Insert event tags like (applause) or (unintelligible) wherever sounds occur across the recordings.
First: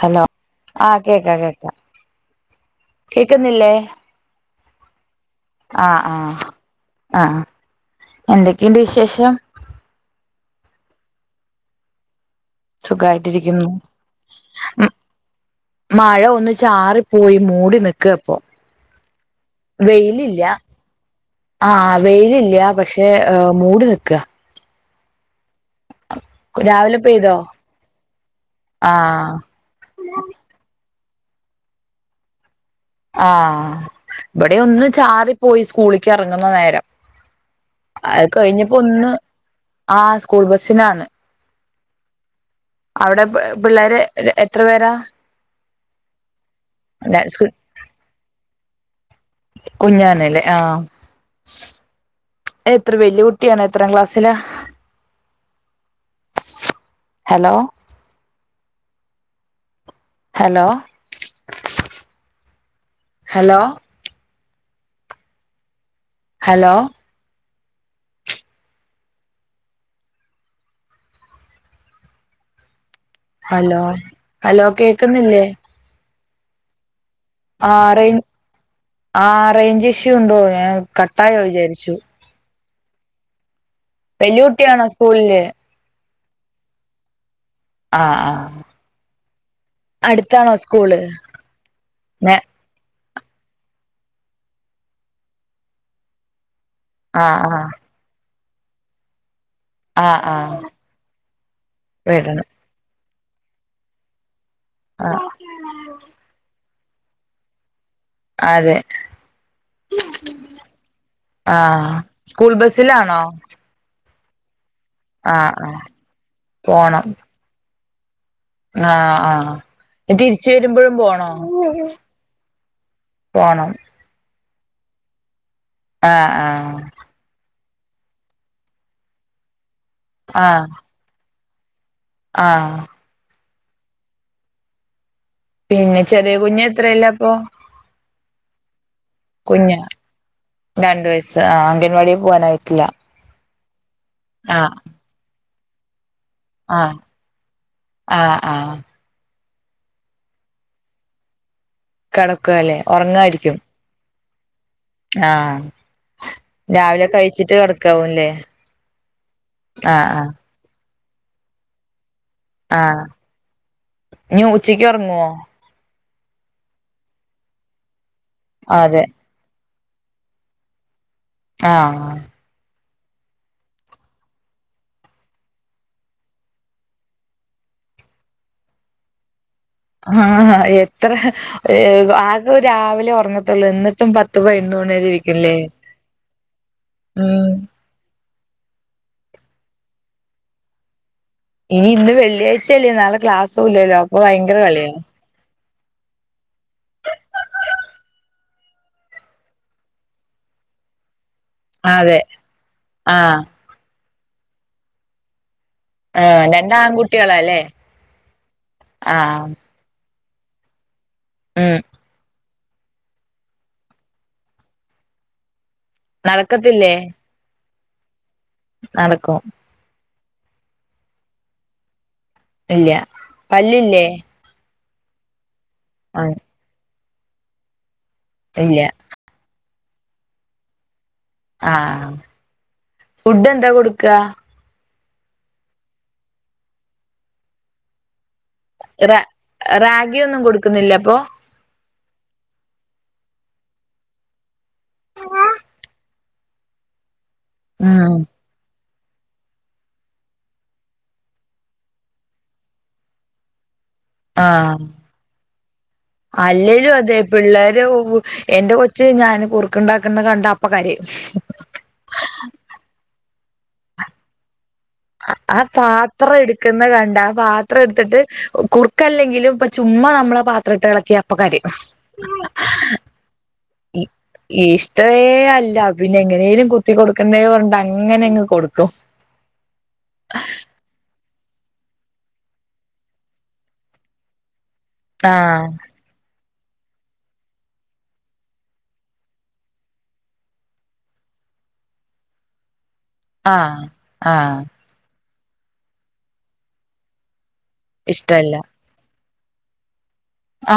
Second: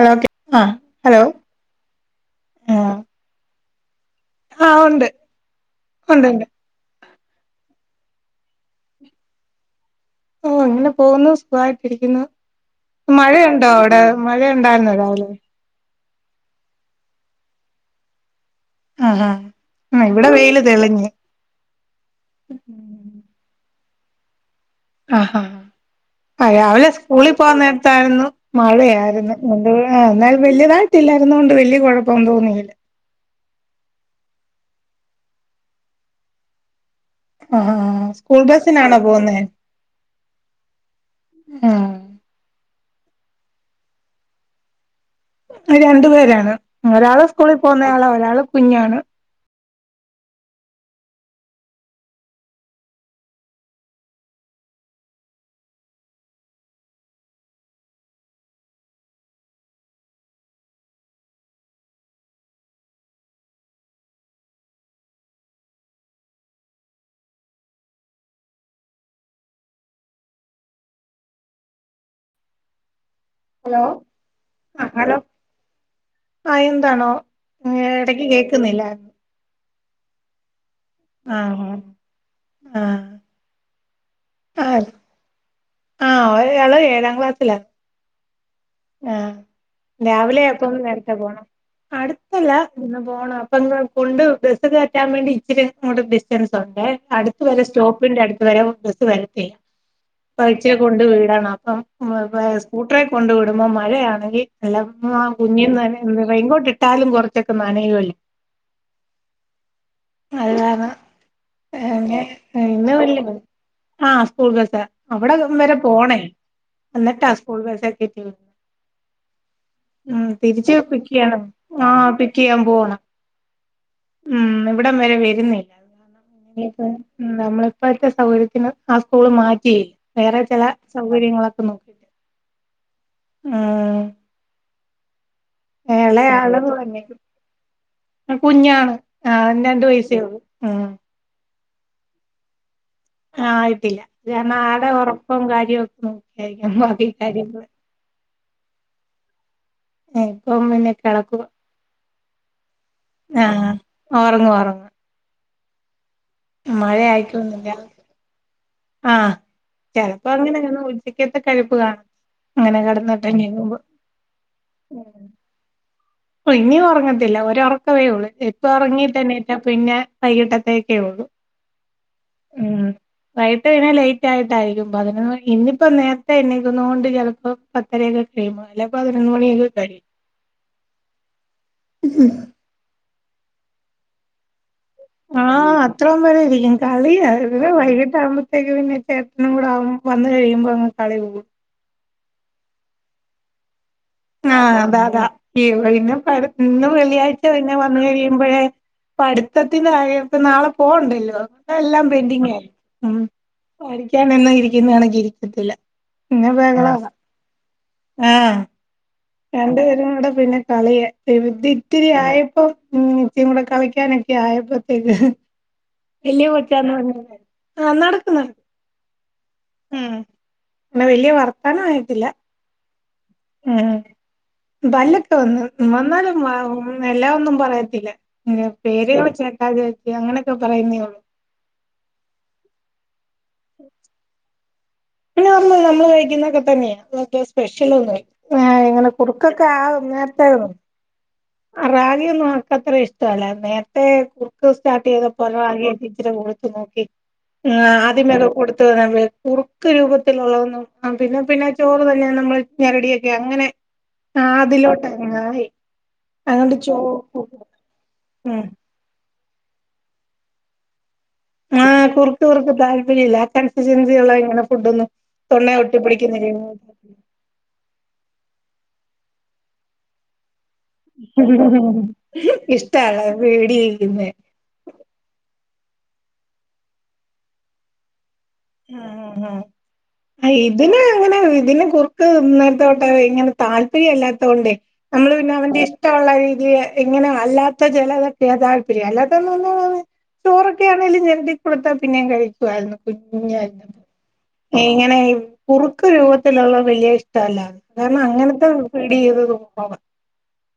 Hello ആ ആഹ് hello കേക്കാം കേക്കാം കേക്കുന്നില്ലേ. ആഹ് ഒണ്ട്. ആഹ് ആഹ് ആഹ് എന്തൊക്കെയുണ്ട് വിശേഷം. ഓ അങ്ങനെ പോവുന്നു സുഖായിട്ടിരിക്കുന്നു. സുഖായിട്ടിരിക്കുന്നു മഴയുണ്ടോ അവിടെ മഴയുണ്ടായിരുന്നോ രാവിലെ. മഴയൊന്ന് ചാറിപ്പോയി മൂടി നിക്കാപ്പോ. ആഹ് ആഹ് ഇവിടെ വെയിലില്യ. വെയില് തെളിഞ്ഞ് ആഹ് വെയിലില്യ പക്ഷെ മൂടി നിക്കാ ആഹ് ഹാ ആഹ് രാവിലെ സ്കൂളിൽ പോവാൻ നേരത്തായിരുന്നു മഴയായിരുന്നു ആഹ് എ എന്നാലും വലുതായി ട്ടിലാരുന്നോണ്ട് വല്യ കൊഴപ്പോന്നും തോന്നിയില്ല. ആഹ് ഇവിടെയൊന്ന് ചാറിപോയി സ്കൂളിക്ക് എറങ്ങുന്ന നേരം. ആ അത് സ്കൂൾ ബസ്സിനാണോ കഴിഞ്ഞപ്പോന്ന് ആഹ് സ്കൂൾ ബസിനാണ് ആഹ്. അവിടെ പിള്ളേര് എത്ര പേരാ രണ്ടു പേരാണ് ഒരാള് സ്കൂളിൽ പോകുന്നയാള് ഒരാള് കുഞ്ഞാണ് കുഞ്ഞാനല്ലെ ആഹ് എത്ര വല്യ കുട്ടിയാണ് എത്രാം ക്ലാസ്സിലാ hello hello hello hello hello hello കേക്കുന്നില്ലേ ആഹ് എന്താണോ ആഹ് റേ ഇടക്ക് കേൾക്കുന്നില്ലായിരുന്നു ആഹ് റേഞ്ച് ഇഷ്യൂ ഉണ്ടോ ഞാൻ കട്ടായോ ആഹ് വിചാരിച്ചു ആഹ് വല്യ കുട്ടിണോ ആഹ് സ്കൂളില് ആഹ് ഒരാള് ഏഴാം ക്ലാസ്സിലാ ആ ആ ആഹ് രാവിലെ അടുത്താണോ അയപ്പൊ സ്കൂള് നേരത്തെ പോണം നെ അടുത്തല്ല ഇന്ന് പോണം അപ്പൊ ന്ന് കൊണ്ട് ബസ് കേറ്റാൻ വേണ്ടി ഇച്ചിരി അങ്ങോട്ട് ഡിസ്റ്റൻസ് ഉണ്ടേ ആ അടുത്ത് ആ വരെ സ്റ്റോപ്പിന്റെ അടുത്ത് വരെ ബസ്സ് വരത്തി ആഹ് ആഹ് ഉച്ച കൊണ്ടു വീടണം അപ്പം സ്കൂട്ടറെ കൊണ്ടു വിടുമ്പോ മഴയാണെങ്കി നല്ല ആ ആഹ് കുഞ്ഞി നനയൊ റൈൻ കോട്ട് ഇട്ടാലും കൊറച്ചൊക്കെ നനയുവ അതെ അത് കാരണം ആഹ് അങ്ങനെ സ്കൂൾ ഇന്ന് ബസിലാണോ? വല്യ ആഹ് സ്കൂൾ ബസ്സ അവിടെ ആ വരെ പോണേ എന്നിട്ടാ സ്കൂൾ ബസ്സൊക്കെ (unintelligible) ആഹ് ആഹ് തിരിച്ച് വരുമ്പഴും പിക്ക് പോണോ ചെയ്യണം ആ പിക്ക് ചെയ്യാൻ പോണം പോണം ഉം ഇവിടം വരെ വരുന്നെ ആ (unintelligible) നമ്മളിപ്പോഴത്തെ സൗകര്യത്തിന് ആഹ് സ്കൂള് മാറ്റി വേറെ ചില സൗകര്യങ്ങളൊക്കെ നോക്കി ആഹ് ഉം പിന്നെ ചെറിയ എളയാള് കുഞ്ഞ എത്രല്ല വന്നേക്കും അപ്പൊ കുഞ്ഞാണ് ആഹ് രണ്ട് വയസേയുള്ളൂ ഉം രണ്ടു വയസ്സ് ആഹ് അംഗൻവാടില് പോവാനായിട്ടില്ല ആഹ് ആയിട്ടില്ല കാരണം ആ ആടെ ഉറക്കം കാര്യവും ഒക്കെ നോക്കിയായിരിക്കാം അ കാര്യക്കെ ആഹ് ആഹ് ഇപ്പം പിന്നെ കിളക്കു കിടക്കുവല്ലേ ഒറങ്ങായിരിക്കും ഉറങ്ങുവാ ഒറ ആഹ് മഴ രാവിലെ കഴിച്ചിട്ട് ആയിട്ടൊന്നുമില്ല കെടക്കാവൂല്ലേ ആഹ് ചെലപ്പോ അങ്ങനെ (unintelligible) കഴുപ്പ് കാണും അങ്ങനെ കെടന്ന് (unintelligible) ഞ്ഞ് ഉച്ചക്ക് ഒറങ്ങുവോ? പ ഇനി ഉറങ്ങത്തില്ല ഒരറക്കമേ ഒള്ളൂ എപ്പ അതെ ഇറങ്ങി തന്നെ പിന്നെ പിന്നെ വൈകിട്ടത്തേക്കെ ഒള്ളൂ ആഹ് വൈകിട്ട് പിന്നെ ലൈറ്റ് ആയിട്ടായിരിക്കും അതിന് ഇന്നിപ്പോ നേരത്തെ എണ്ക്കുന്നത് കൊണ്ട് ചെലപ്പോ പത്തരയൊക്കെ കഴിയും അല്ലെ പതിനൊ മണിയൊക്കെ കഴിയും ആഹ് എത്ര ആകെ രാവിലെ ഒറങ്ങത്തുള്ളൂ എന്നിട്ടും പത്ത് പതിനന്ന് മണിവരെക്കെ (unintelligible) ആഹ് അത്രം വരെ ഇരിക്കും കളിയ ഉം ഇ വൈകിട്ട ആകുമ്പ (unintelligible) വന്ന് കഴിയുമ്പോ അങ് കളി പോകും ഇനി ഇന്ന് വെള്ളിയാഴ്ചയല്ലേ നാളെ ക്ലാസൂല്ലല്ലോ ആഹ് അതാ ത പിന്നെ ഇന്ന് വെള്ളിയാഴ്ച പിന്നെ വന്നു കഴിയുമ്പഴേ ഇപ്പ പട്ത്തത്തിന്റെ കാര്യം ഇപ്പ നാളെ പോവ്ണ്ടല്ലോ അ എല്ലാം അതെ പെന്ഡിങ്ങ് ആയിര് ഉം ആ പഠിക്കാനൊന്നും ഇരിക്കുന്നാണെങ്കിൽ ഇരിക്കത്തില്ല ആഹ് പിന്നെ രണ്ട് ബഹളവാ ആൺകുട്ടികളല്ലേ ആഹ് രണ്ടു പേരുംകൂടെ പിന്നെ കളിയ കര്തി ഉം ഒത്തിരി ആയപ്പോ ഉം (unintelligible) കളിക്കാനൊക്കെ ആയപ്പോത്തേക്ക് വലിയ കൊച്ചാന്ന് നടക്കത്തില്ലേ പറഞ്ഞ് ആഹ് നടക്കുന്ന് നടക്കും ഉം പിന്നെ വലിയ വർത്തനം ആയിട്ടില്ല ഇല്ല ഉം പല്ലില്ലേ പല്ലൊക്കെ വന്ന് ആഹ് വന്നാലും എല്ലാം ഒന്നും പറയത്തില്ല ഇല്ല പേര് (unintelligible) അങ്ങനെയൊക്കെ പറയുന്നേള്ളൂ ആഹ ഫുഡ് എന്താ കൊടുക്കുക പിന്നെ നമ്മള് നമ്മള് കഴിക്കുന്നൊക്കെ തന്നെയാണ് സ്പെഷ്യലോന്നന്ന് ഇല്ല ഇങ്ങനെ കുറുക്കൊക്കെ ആദ്യം നേരത്തെ കൊടുത്തു ല്ലപ്പോ റഗിയ ഒന്നും അവക്കത്ര ഇഷ്ട അല്ലേ നേരത്തെ കുറുക്ക് സ്റ്റാർട്ട് ചെയ്തപ്പോലെ റഗിയ ഇി തിന്നോക്കി ഉം ആദ്യമേെ കൊടു കുറുക്ക് രൂപത്തിലുള്ളതന്നും പിന്നെ പിന്നെ ചോറ് തന്നെ നമ്മൾ ഞരടിയൊക്കെ അങ്ങനെ ഉ ആഹ അതിലോട്ട അല്ലലും അതെ പിള്ളേര് എന്റെ കൊ ച്ച്. ഞാന് കുറുക്ക ഉണ്ടാക്കുന്ന കണ്ട അപ്പ കരയും ആഹ കുറക്ക് കുറക്ക ത അില്ലാ കൺസിസ്റ്റൻസ ഉള്ളോ എങ്ങന ഫുഡ ഒന്നും ആ പാത്രം എടുക്കുന്ന കണ്ട പാത്രം എടുത്തിട്ട് കുറുക്കല്ലെങ്കിലും ഇപ്പ ചുമ്മാ നമ്മളെ പാത്ര ഇട്ട് എളക്കും ഇഷ്ട മഅല്ലെ (inaudible) ഇഷ്ടേ അല്ല പിന്നെ എങ്ങനെേലും കുത്തി കൊടുക്കണ്ടേ പറഞ്ഞ് അങ്ങനെ അങ് കൊടുക്കും ആഹ ആ ആഹ അ ഇതിന് അങ്ങനെ ഇതിനെ കുർക്ക് നേരത്തോട്ടെ ഇങ്ങനെ താല്പര്യംല്ലാത്തോണ്ടേ നമ്മള് പിന്നെ ആഹ് അവന്റെ ഇഷ്ടം ഇഷ്ടുള്ള രീതിൽ ഇങ്ങനെ അല്ലാത്ത ചിലതൊക്കയതാല്പര്യം അല്ലാത്തൊന്ന ഒന്നാണ് ചോറൊക്കെ ആണെങ്കും ഞെവിടി കൊടുത്തൽ പിന്നേ കഴിക്കുായിരുന്നു കുഞ്ഞു ആഹ് ആഹ് ഇങ്ങനെ കുറുക്ക് രൂപത്തിലുള്ളത് വലിയ ഇഷ്ടമല്ലാണ് കാരണം ഇഷ്ടല്ല അങ്ങനത്തെ പിടി ചെയ്തോന്നും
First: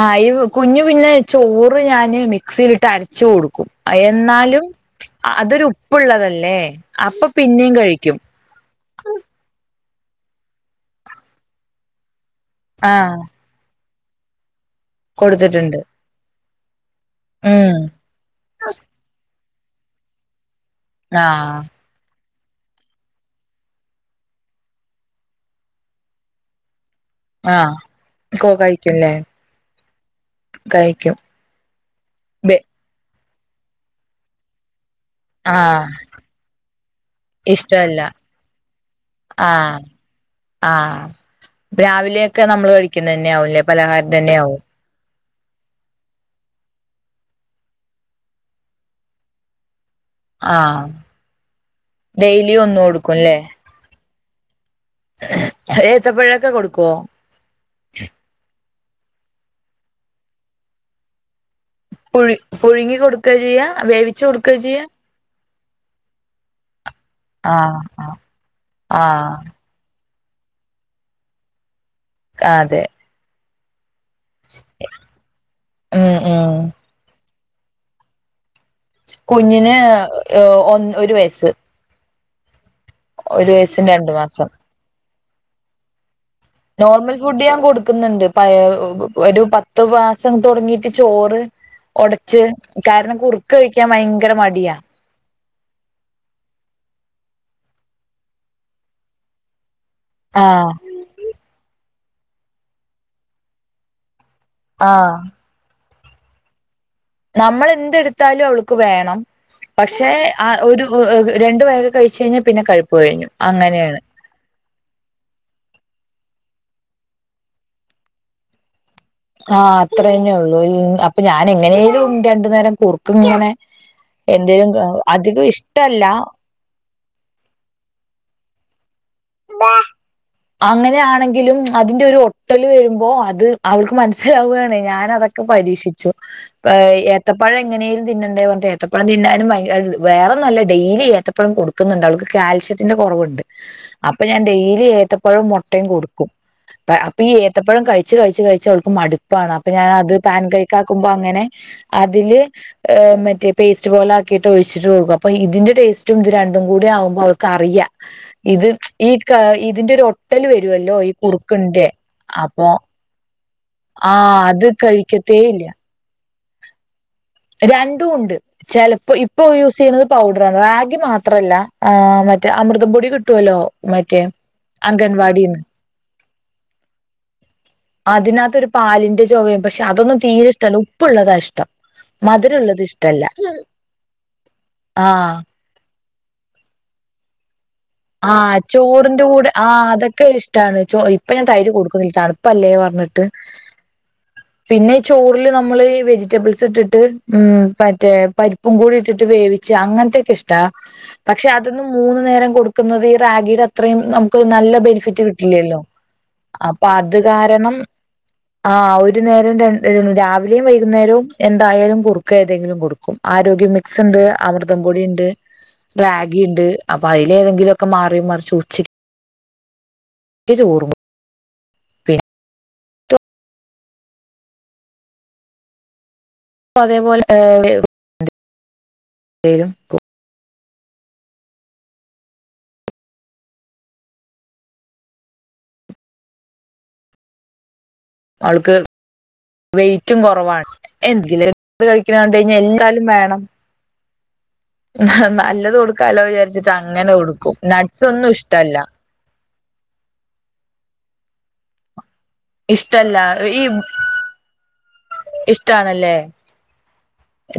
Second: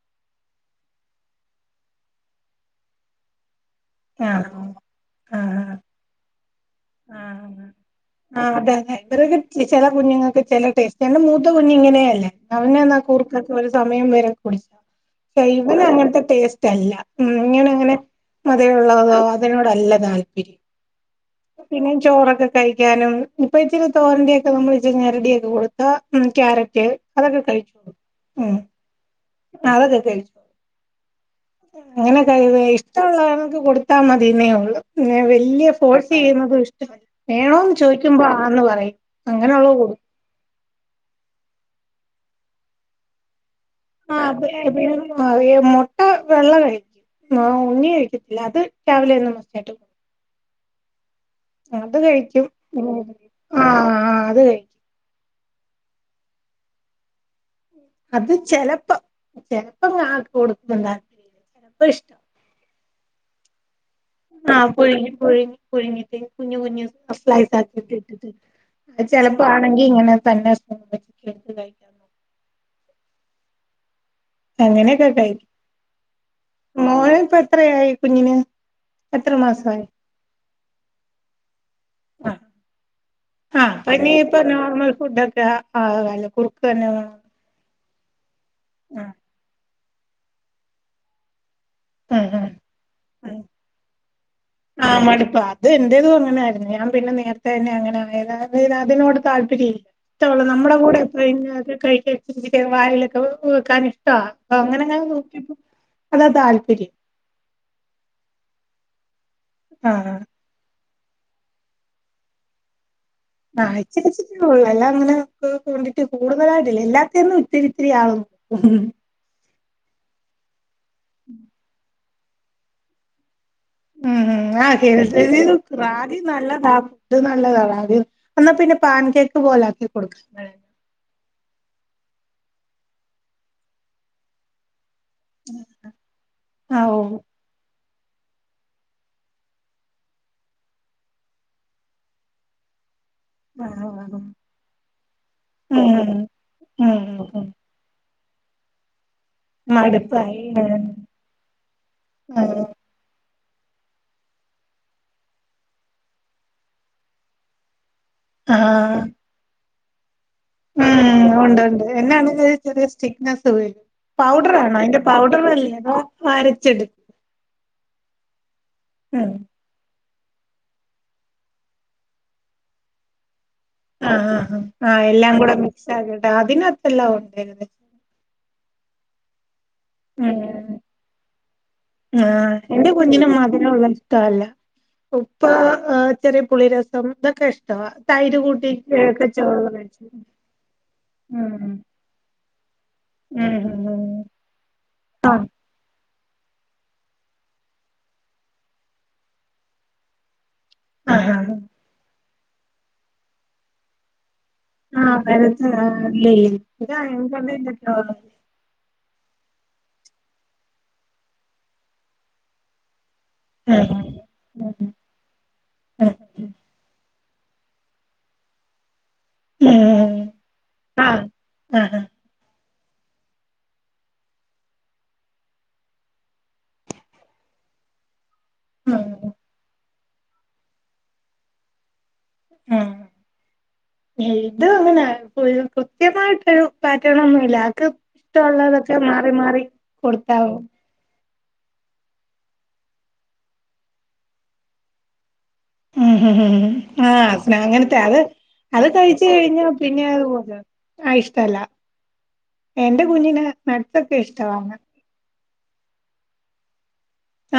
ആ അ കുഞ്ഞു പിന്നെ ചോറ് ഞാന് മിക്സിയിലിട്ട് അരച്ച് കൊടുക്കും എന്നാലും ആഹ് അതൊരു ആഹ് ഉപ്പുള്ളതല്ലേ അപ്പൊ പിന്നെയും കഴിക്കും ആ് അതെതെ ചില കുഞ്ഞുങ്ങൾക്ക് ചില ടേസ്റ്റ് എന്റെ മൂത്ത കുഞ്ഞു ഇങ്ങനെയ അല്ലേ അവനു എന്നാ ആഹ് കുറുക്കൊക്ക ഒരു സമയം വരെ കൊടുത്തിട്ടുണ്ട് ഇവന് അങ്ങനത്തെ ടേസ്റ്റ് അല്ല ഉം ഇങ്ങനങ്ങനെ അതേുള്ളതോ അതിനോടല്ല താല്പര്യം ആഹ് പിന്നും ചോറൊക്കെ കഴിക്കും ക്കാനും ഇപ്പ ഇച്ചിരി തോരണ്ന്റെയൊക്കെ നമ്മൾ ഇച്ചിരി ഞെരിഒക്കെ കൊടുത്താ കാരറ്റ് അതൊക്കെ ആഹ് കഴിക്കും കോ ഉം കഴിക്കുംല്ലേ അതൊക്കെ കഴിക്കും കഴിക്കും അങ്ങനെ ക ഇഷ്ടമുള്ളവക്ക് കൊടുത്താ മതിന്നേ ഉള്ളു വല്യ ആഹ് ഫോഴ്സ് ചെയ്യുന്നതും ഇഷ്ടമല്ല വേണോ ഇഷ്ടല്ല ചോദിക്കുമ്പോ ആന്ന് പറയും അങ്ങനെ ഉുള്ളത് കൊടുക്കും ആഹ രാവിലെയൊക്കെ നമ്മൾ കഴിക്കുന്നത് തന്നെ ആവലേ ആ അത അ ആ മുട്ട വെള്ള കഴിക്കും ഉണ്ണി കഴിക്കത്തില്ല അത് രാവിലെ തന്ന് മസറ്റായിട്ട് പോവും ആഹ് ഡെയിലി ഒന്ന് കൊടുക്കുംല്ലേ ആഹ് ആഹ് അത ഏത്തപ്പഴൊക്കെ കൊടുക്കുവോ അത് ചിലപ്പോ ചിലപ്പം കാ കൊടുക്കുമ താപര്യ ചിലപ്പോ ഇഷ്ട പുഴു പുഴുങ്ങി കൊടുക്കുക ചെയ്യാ വേ ആഹ് പുഴുങ്ങി പുഴുങ്ങി പുഴുങ്ങിട്ട കുഞ്ഞു കുഞ്ഞു ആഹ് ആഹ് ഫ്ലൈിട്ടട്ട ആഹ് ചിലപ്പോപ്പ ആണെങ്കിൽ ഇങ്ങനെ തന്നെ കഴിക്ക അ അതെ അങ്ങനെയൊക്കെ കഴിക്കും ഉം ഉം മോന ഇപ്പ എത്രയായി കുഞ്ഞിന് എത്ര കുഞ്ഞിന് മാസായി ഒന്ന് ഒരു വയസ്സ് ഒരു ആഹ് വയസ്സും ആപ്പനി രണ്ടു ഇപ്പ മാസം നോർമൽ ഫുഡൊക്കെ ആകാലൊ നോർമൽ ഫുഡ് ഞാൻ കൊടുക്കുന്നുണ്ട് പ ആ ഒരു പത്ത് മാസം തുടങ്ങിട്ട് ചോറ് ഒടച്ച് ആ കാരണം ആ കുറുക്ക് കഴിക്കാൻ ഭയങ്കര മടിയാ ആ മടുപ്പ അത് എന്റേതും അങ്ങനൊയിരുന്നു ഞാൻ പിന്നെ നേരത്തെ തന്നെ അങ്ങനെ ആയത് അതിനോട് താല്പര്യംല്ല ഇഷ്ട ഉള്ള ആഹ് നമ്മുടെ കൂടെ എപ്പഴും ഇങ്ങനെ ഒക്കെ കഴിക്കാൻ വായിലൊക്കെ വെക്കാൻ ഇഷ്ടവാ അപ്പം അങ്ങനെങ്ങനെ ആഹ് നോക്കിയപ്പോ അതാ താല്പര്യം നമ്മൾ എന്തെടുത്താലും അവൾക്ക് വേണം ആ പക്ഷെ ആഹ് ഒരു രണ്ട് വക കഴിച്ച് കഴിഞ്ഞാൽ പിന്നെ കഴുപ്പ് കഴിഞ്ഞു അങ്ങനെയാണ് ആച്ചരി ള്ളൂ എല്ലാം അങ്ങനെ ക്വാണ്ടിറ്റി കൂടുതലായിട്ടില്ല എല്ലാത്തന്നും ഇത്തിരി ഇത്തിരി ആവും ആഹ് അത്ര തന്നേ ഉള്ളൂ അപ്പൊ ഞാൻ എങ്ങനെലും രണ്ടു നേരം കുർ ക്ക്ങ്ങനെ എന്തേലും അധികം ഇഷ്ടല്ല റാഗി അല്ല ഇത് നല്ലതാ എന്നാൽ പിന്നെ പാൻ കേക്ക് പോലെ ആക്കി കൊടുക്കാ അങ്ങനാണെങ്കിലും അതിന്റെ ഒരു ഒട്ടൽ വരുമ്പോ അത് അവൾക്ക് മനസ്സിലാവാണെ ഞാൻ ഞാൻ അതൊക്കെ പരീക്ഷിച്ചു ആ ഓ എത്തപ്പഴം എങ്ങനേലും തിന്നേണ്ടേ പറഞ്ഞട്ട് ഏത്തപ്പഴ തിന്നാനും വേറെന്നല്ല ഡെയിലി ഏത്തപ്പഴം കൊടുക്കുന്നുണ്ട് അവൾക്ക് കാൽഷ്യത്തിന്റെ കൊറവുണ്ട് ആ ആ, ആ. അപ്പൊ ഞാൻ ഡെയിലി ഏത്തപ്പഴും മുട്ടയും കൊടുക്കും ഉം ഉം അപ്പ ഈ ഉം ഏത്തപ്പഴം കഴിച്ച് കഴിച്ച് കഴിച്ച അവൾക്ക് മടു പ്പാണ് അപ്പൊ ഞാൻ അത് മടുപ്പായി പാൻ ആഹ് കേക്കാക്കുമ്പോ അങ്ങനെ അതില് ആഹ് ഏഹ് മറ്റേ പേസ്റ്റ് പോലാക്കിയിട്ട് ഒഴിച്ചിട്ടു കൊക്കും അപ്പോ ഇതിന്റെ ടേസ്റ്റും ഇത് രണ്ടും കൂടി ആകുമ്പോൾ അവർക്കറിയാം ഇത് ആഹ് ഈ ഇതിന്റെ ഒര് ഒട്ട് ട്ടല് വരുവല്ലോ ഈ കുറുക്കന്റെ അപ്പൊ തിക്നെസ് വരും ആ പൗഡർ അത് ആണോ അതിന്റെ കഴിക്കത്തേ പൗഡർ ഇല്ല വല്ലേ അതോ അരച്ചെടുക്കും രണ്ടും ഉണ്ട് ചെലപ്പോ ഉം ഇപ്പൊ യൂസ് ചെയ്യുന്നത് പൗഡറണ് റാഗി മാത്രല്ല ആഹ് മറ്റേ അമൃത പൊടി കിട്ടുവല്ലോ മറ്റേ ആഹ് ആഹ് ആഹ് എല്ലാം കൂടെ അംഗൻവാടിന്ന് മിക്സ് ആക്കിട്ട് അതിനത്തെല്ലാം ഉണ്ട (unintelligible) അതിനകത്തൊരു പാലിന്റെ ചൊവയും പക്ഷെ അതൊന്നും തീരെ ഉം ഇഷ്ടല്ല ഉപ്പ്ള്ളതാ ഇഷ്ടം ആഹ് മധുരള്ളത് എന്റെ ഇഷ്ടല്ല കുഞ്ഞിനും മധുരള്ളത് ഇഷ്ടല്ല ആഹ് ഉപ്പാ ചെറിയ പുളിരസം ഇതൊക്കെ ഇഷ്ട്ടവ ആഹ് ചോറിന്റെ കൂടെ ആഹ് അതൊക്കെ ഇഷ്ടവാണ് ഇപ്പൊ ഞാൻ തൈര് ഉം കൊടുക്കും (unintelligible) തണുപ്പല്ലേ പറഞ്ഞിട്ട് ഉം ഉം പിന്നെ ഈ ആഹ് ചോറില് നമ്മള് വെജിറ്റബിൾസ് ഇട്ടിട്ട് ഉം മറ്റേ പരി പ്പും കൂടി ഇട്ടിട്ട് വേവിച്ച് അങ്ങനത്തെൊക്കെ ഇഷ് ട്ടാ ആഹ് പക്ഷെ ആഹ് അതൊന്നും മൂന്ന് നേരം കൊടുക്കുന്നത് ഈ റാഗിയുടെ അത്രയും നമുക്ക് നല്ല ആഹ് ബെനിഫിറ്റ് പരത്ത കിട്ടില്ലല്ലോ ഇല്ല ഇല്ല അപ്പൊ ഇത് അത് അയൺ കണ്ടന്റ് കാരണം ഒക്കെ ഉള്ള ആഹ് ഒരു നേരം ര രാവിലെയും വൈകുന്നേരവും എന്തായാലും കുറുക്ക് ഏതെങ്കിലും കൊടുക്കും ആരോഗ്യ മിക്സ്ണ്ട് അമൃതം പൊടിയുണ്ട് റാഗി ഉണ്ട് അപ്പൊ അയ്ല് ഏതെങ്കി ങ്കിലൊക്കെ മാറി മറിച്ച് ഉച്ചക്ക് ഉം ക്ക് ചോറും ആഹ് ആഹ് പിന്നെ ഇപ്പം അതേപോലെ ഏഹ് മ് (unintelligible) ഇത് അങ്ങനെ ഇപ്പൊ ഒരു കൃത്യമായിട്ടൊരു പാറ്റേണൊന്നൂല്ല ആൾക്ക് അവൾക്ക് ഇഷ്ടവുള്ളതൊക്കെ മാറി മാറി കൊടുത്താവും എങ്കില് (unintelligible) കഴിക്കണണ്ട കഴിഞ്ഞാൽ എല്ലാലും വേണം നല്ലത് കൊട് ഉം ആഹ് അങ്ങനത്തെ നട്ട്സ് അത് ഒന്നും ഇഷ്ടല്ല അത് കഴിച്ച് കഴിഞ്ഞ പിന്നെ അഹ് പോലെ ആഹ് ഇഷ്ട്ടല്ല എന്റെ ഇഷ്ടല്ല കുഞ്ഞ്ന് നട്തോക്കെ ഇഷ്ടവാണ് ഇഷ്ടണല്ലേ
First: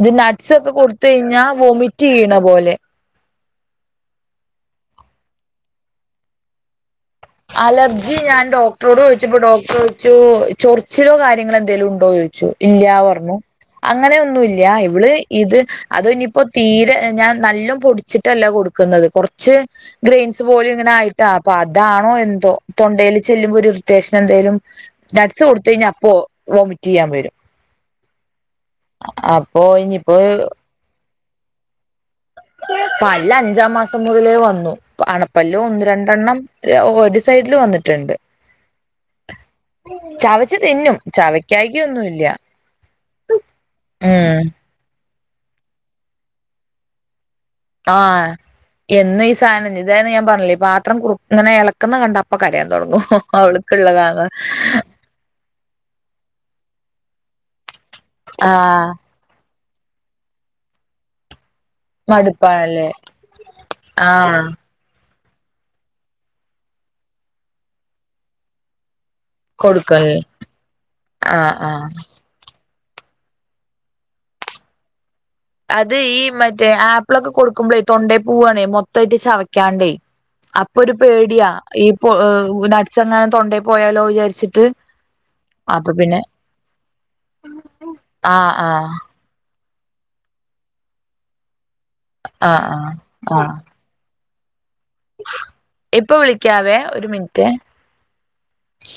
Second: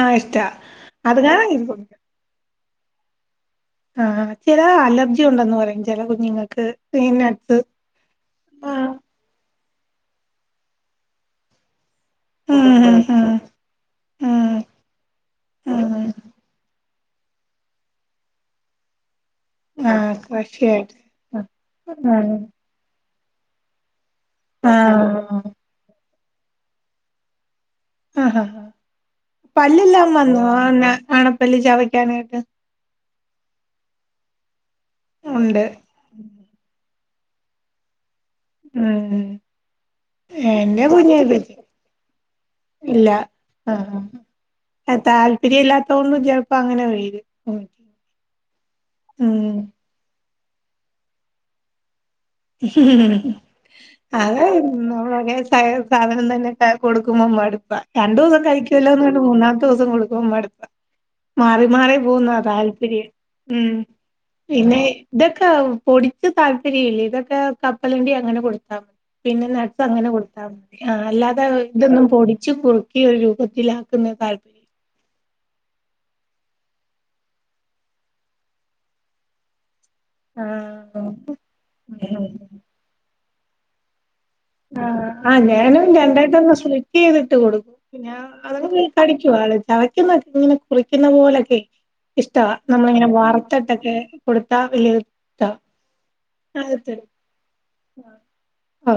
ആ ഇഷ്ട നട്ട്സ്ഒക്കെ കൊടുത് അത് കഴിഞ്ഞാ കാരണം ഇത് കൊടുക്കും വോമിറ്റ് ചെയ്യണ പോലെ ആഹ് ചില അലർജി ഉണ്ടെന്ന് പറയും ചെല കുഞ്ഞുങ്ങൾക്ക് പിന്നെ അലർജി ഞാൻ ഡോക്ടറോട് ചോദിച്ചപ്പോ ഡോക്ടറെദിച്ചു ചൊറിച്ചിലോ കാര്യങ്ങളോ എന്തേലും ഉണ്ടോ ച്ചു ഉം ഇല്ല ഉം ഉം പർഞ്ഞു ഉം അങ്ങനെന്നുമല്ല ഇവള് ഇത് ആഹ് അത ഇനിയിപ്പോ തീരെ ഞാൻ നല്ല പൊടി വച്ചിട്ടല്ല കൊടുക്കുന്നത് കുറച്ച് ആഹ് ഗ്രെയിൻസ് പോലും ഇങ്ങനെ കൃഷിയായിട്ട് ആയിട്ടാ അപ്പൊ അതാ തൊണ്ടയിൽ ചെല്ലുമ്പോ ഒരു ഇറിറ്റേഷൻ എന്തേലും നട്ട്സ് ആഹ് കൊടുത്ത കഴിഞ്ഞാ അപ്പോ വോമിറ്റ് ചെയ്യാൻ വരും ആഹാ അപ്പൊ പല്ലെല്ലാം ഇനിയിപ്പോ വന്നു ആണപ്പല്ലി ചവയ്ക്കാനായിട്ട് പല്ല അഞ്ചാം മാസം മുതലേ വന്നു അണപ്പല്ല് ഉണ്ട് ഒന്ന് രണ്ടെണ്ണം ഒര് സൈഡില് വന്നിട്ട്ണ്ട് ഉം ചവച് എന്റെ തിന്നും കുഞ്ഞിത് ചവയ്ക്കായികഒന്നും ഇല്ല ഇല്ല ആഹ് അ താല്പര്യ ഇല്ലാത്ത കൊണ്ടും ചിലപ്പോ അങ്ങനെ വരും ആഹ് എന്നും ഈ സാധനം ഇതാണ് ഞാൻ പറയല് പാത്രം കു ഇങ്ങനെ എള ഇളക്കണ കണ്ട പ്പം കരയാൻ തുടങ്ങും ഓൾക്ക്ള്ളതാണ് അത് നമ്മളൊരേ സാധനം തന്നെ കൊടുക്കുമോ മട്പ്പ രണ്ടു ദിവസം ആഹ് കഴിക്കുലോന്ന് മൂന്നാമത്തെ ദിവസം കൊടുക്കുമ്പോ മട്പ്പ മാറി മാറി പോകുന്ന മടുപ്പാണല്ലേ താല്പര്യം ഉം ആഹ് പിന്നെ ഇതൊക്കെ പൊടിക്ക് താല്പര്യം ഇല്ലേ ഇതൊക്കെ കപ്പലണ്ടി അങ്ങനെ കൊടുത്താ പിന്നെ ന്ട്സ് അങ്ങനെ കൊടുക്കല്ലേ കൊടുത്താ മതി ആഹ് അല്ലാതെ ഇതൊന്നും പൊടിച്ചു ഇതരു കുറുക്കില്ല ത് ന്ന് താല് അത് ഈ മറ്റേ ആപ്പിളൊക്കെ കൊടുക്കുമ്പോളേ തൊണ്ടേ പൂവണെ മൊത്തയിട്ട് ചവയ്ക്കാണ്ടേ അപ്പൊ ഒരു ആഹ് പേടിയാ ഈപ്പോ നട്സ് എങ്ങാനും തൊണ്ടയി പോയാലോ വിചാരിച്ച് ആഹ് ആഹ് ആഹ് ഞാനും രണ്ടായിട്ട ഒന്ന് സ്റ്റ് ചെയ്തിട്ട് കൊടുക്കും പിന്നെ ആഹ് അതങ്ങ് ആഹ് കടി ചവക്കുന്നഒക്കെ ഇങ്ങനെ കുറിക്കുന്ന പോലൊക്കെ ഇഷ്ടാവ ആഹ് ആഹ് നമ്മളിങ്ങനെ ആഹ് വാർത്തട്ടൊക്കെ കൊടുത്താ വല്യയ ഇപ്പൊ വിളിക്കാവേ ഒരു മിൻറ്റ് ആഹ് അ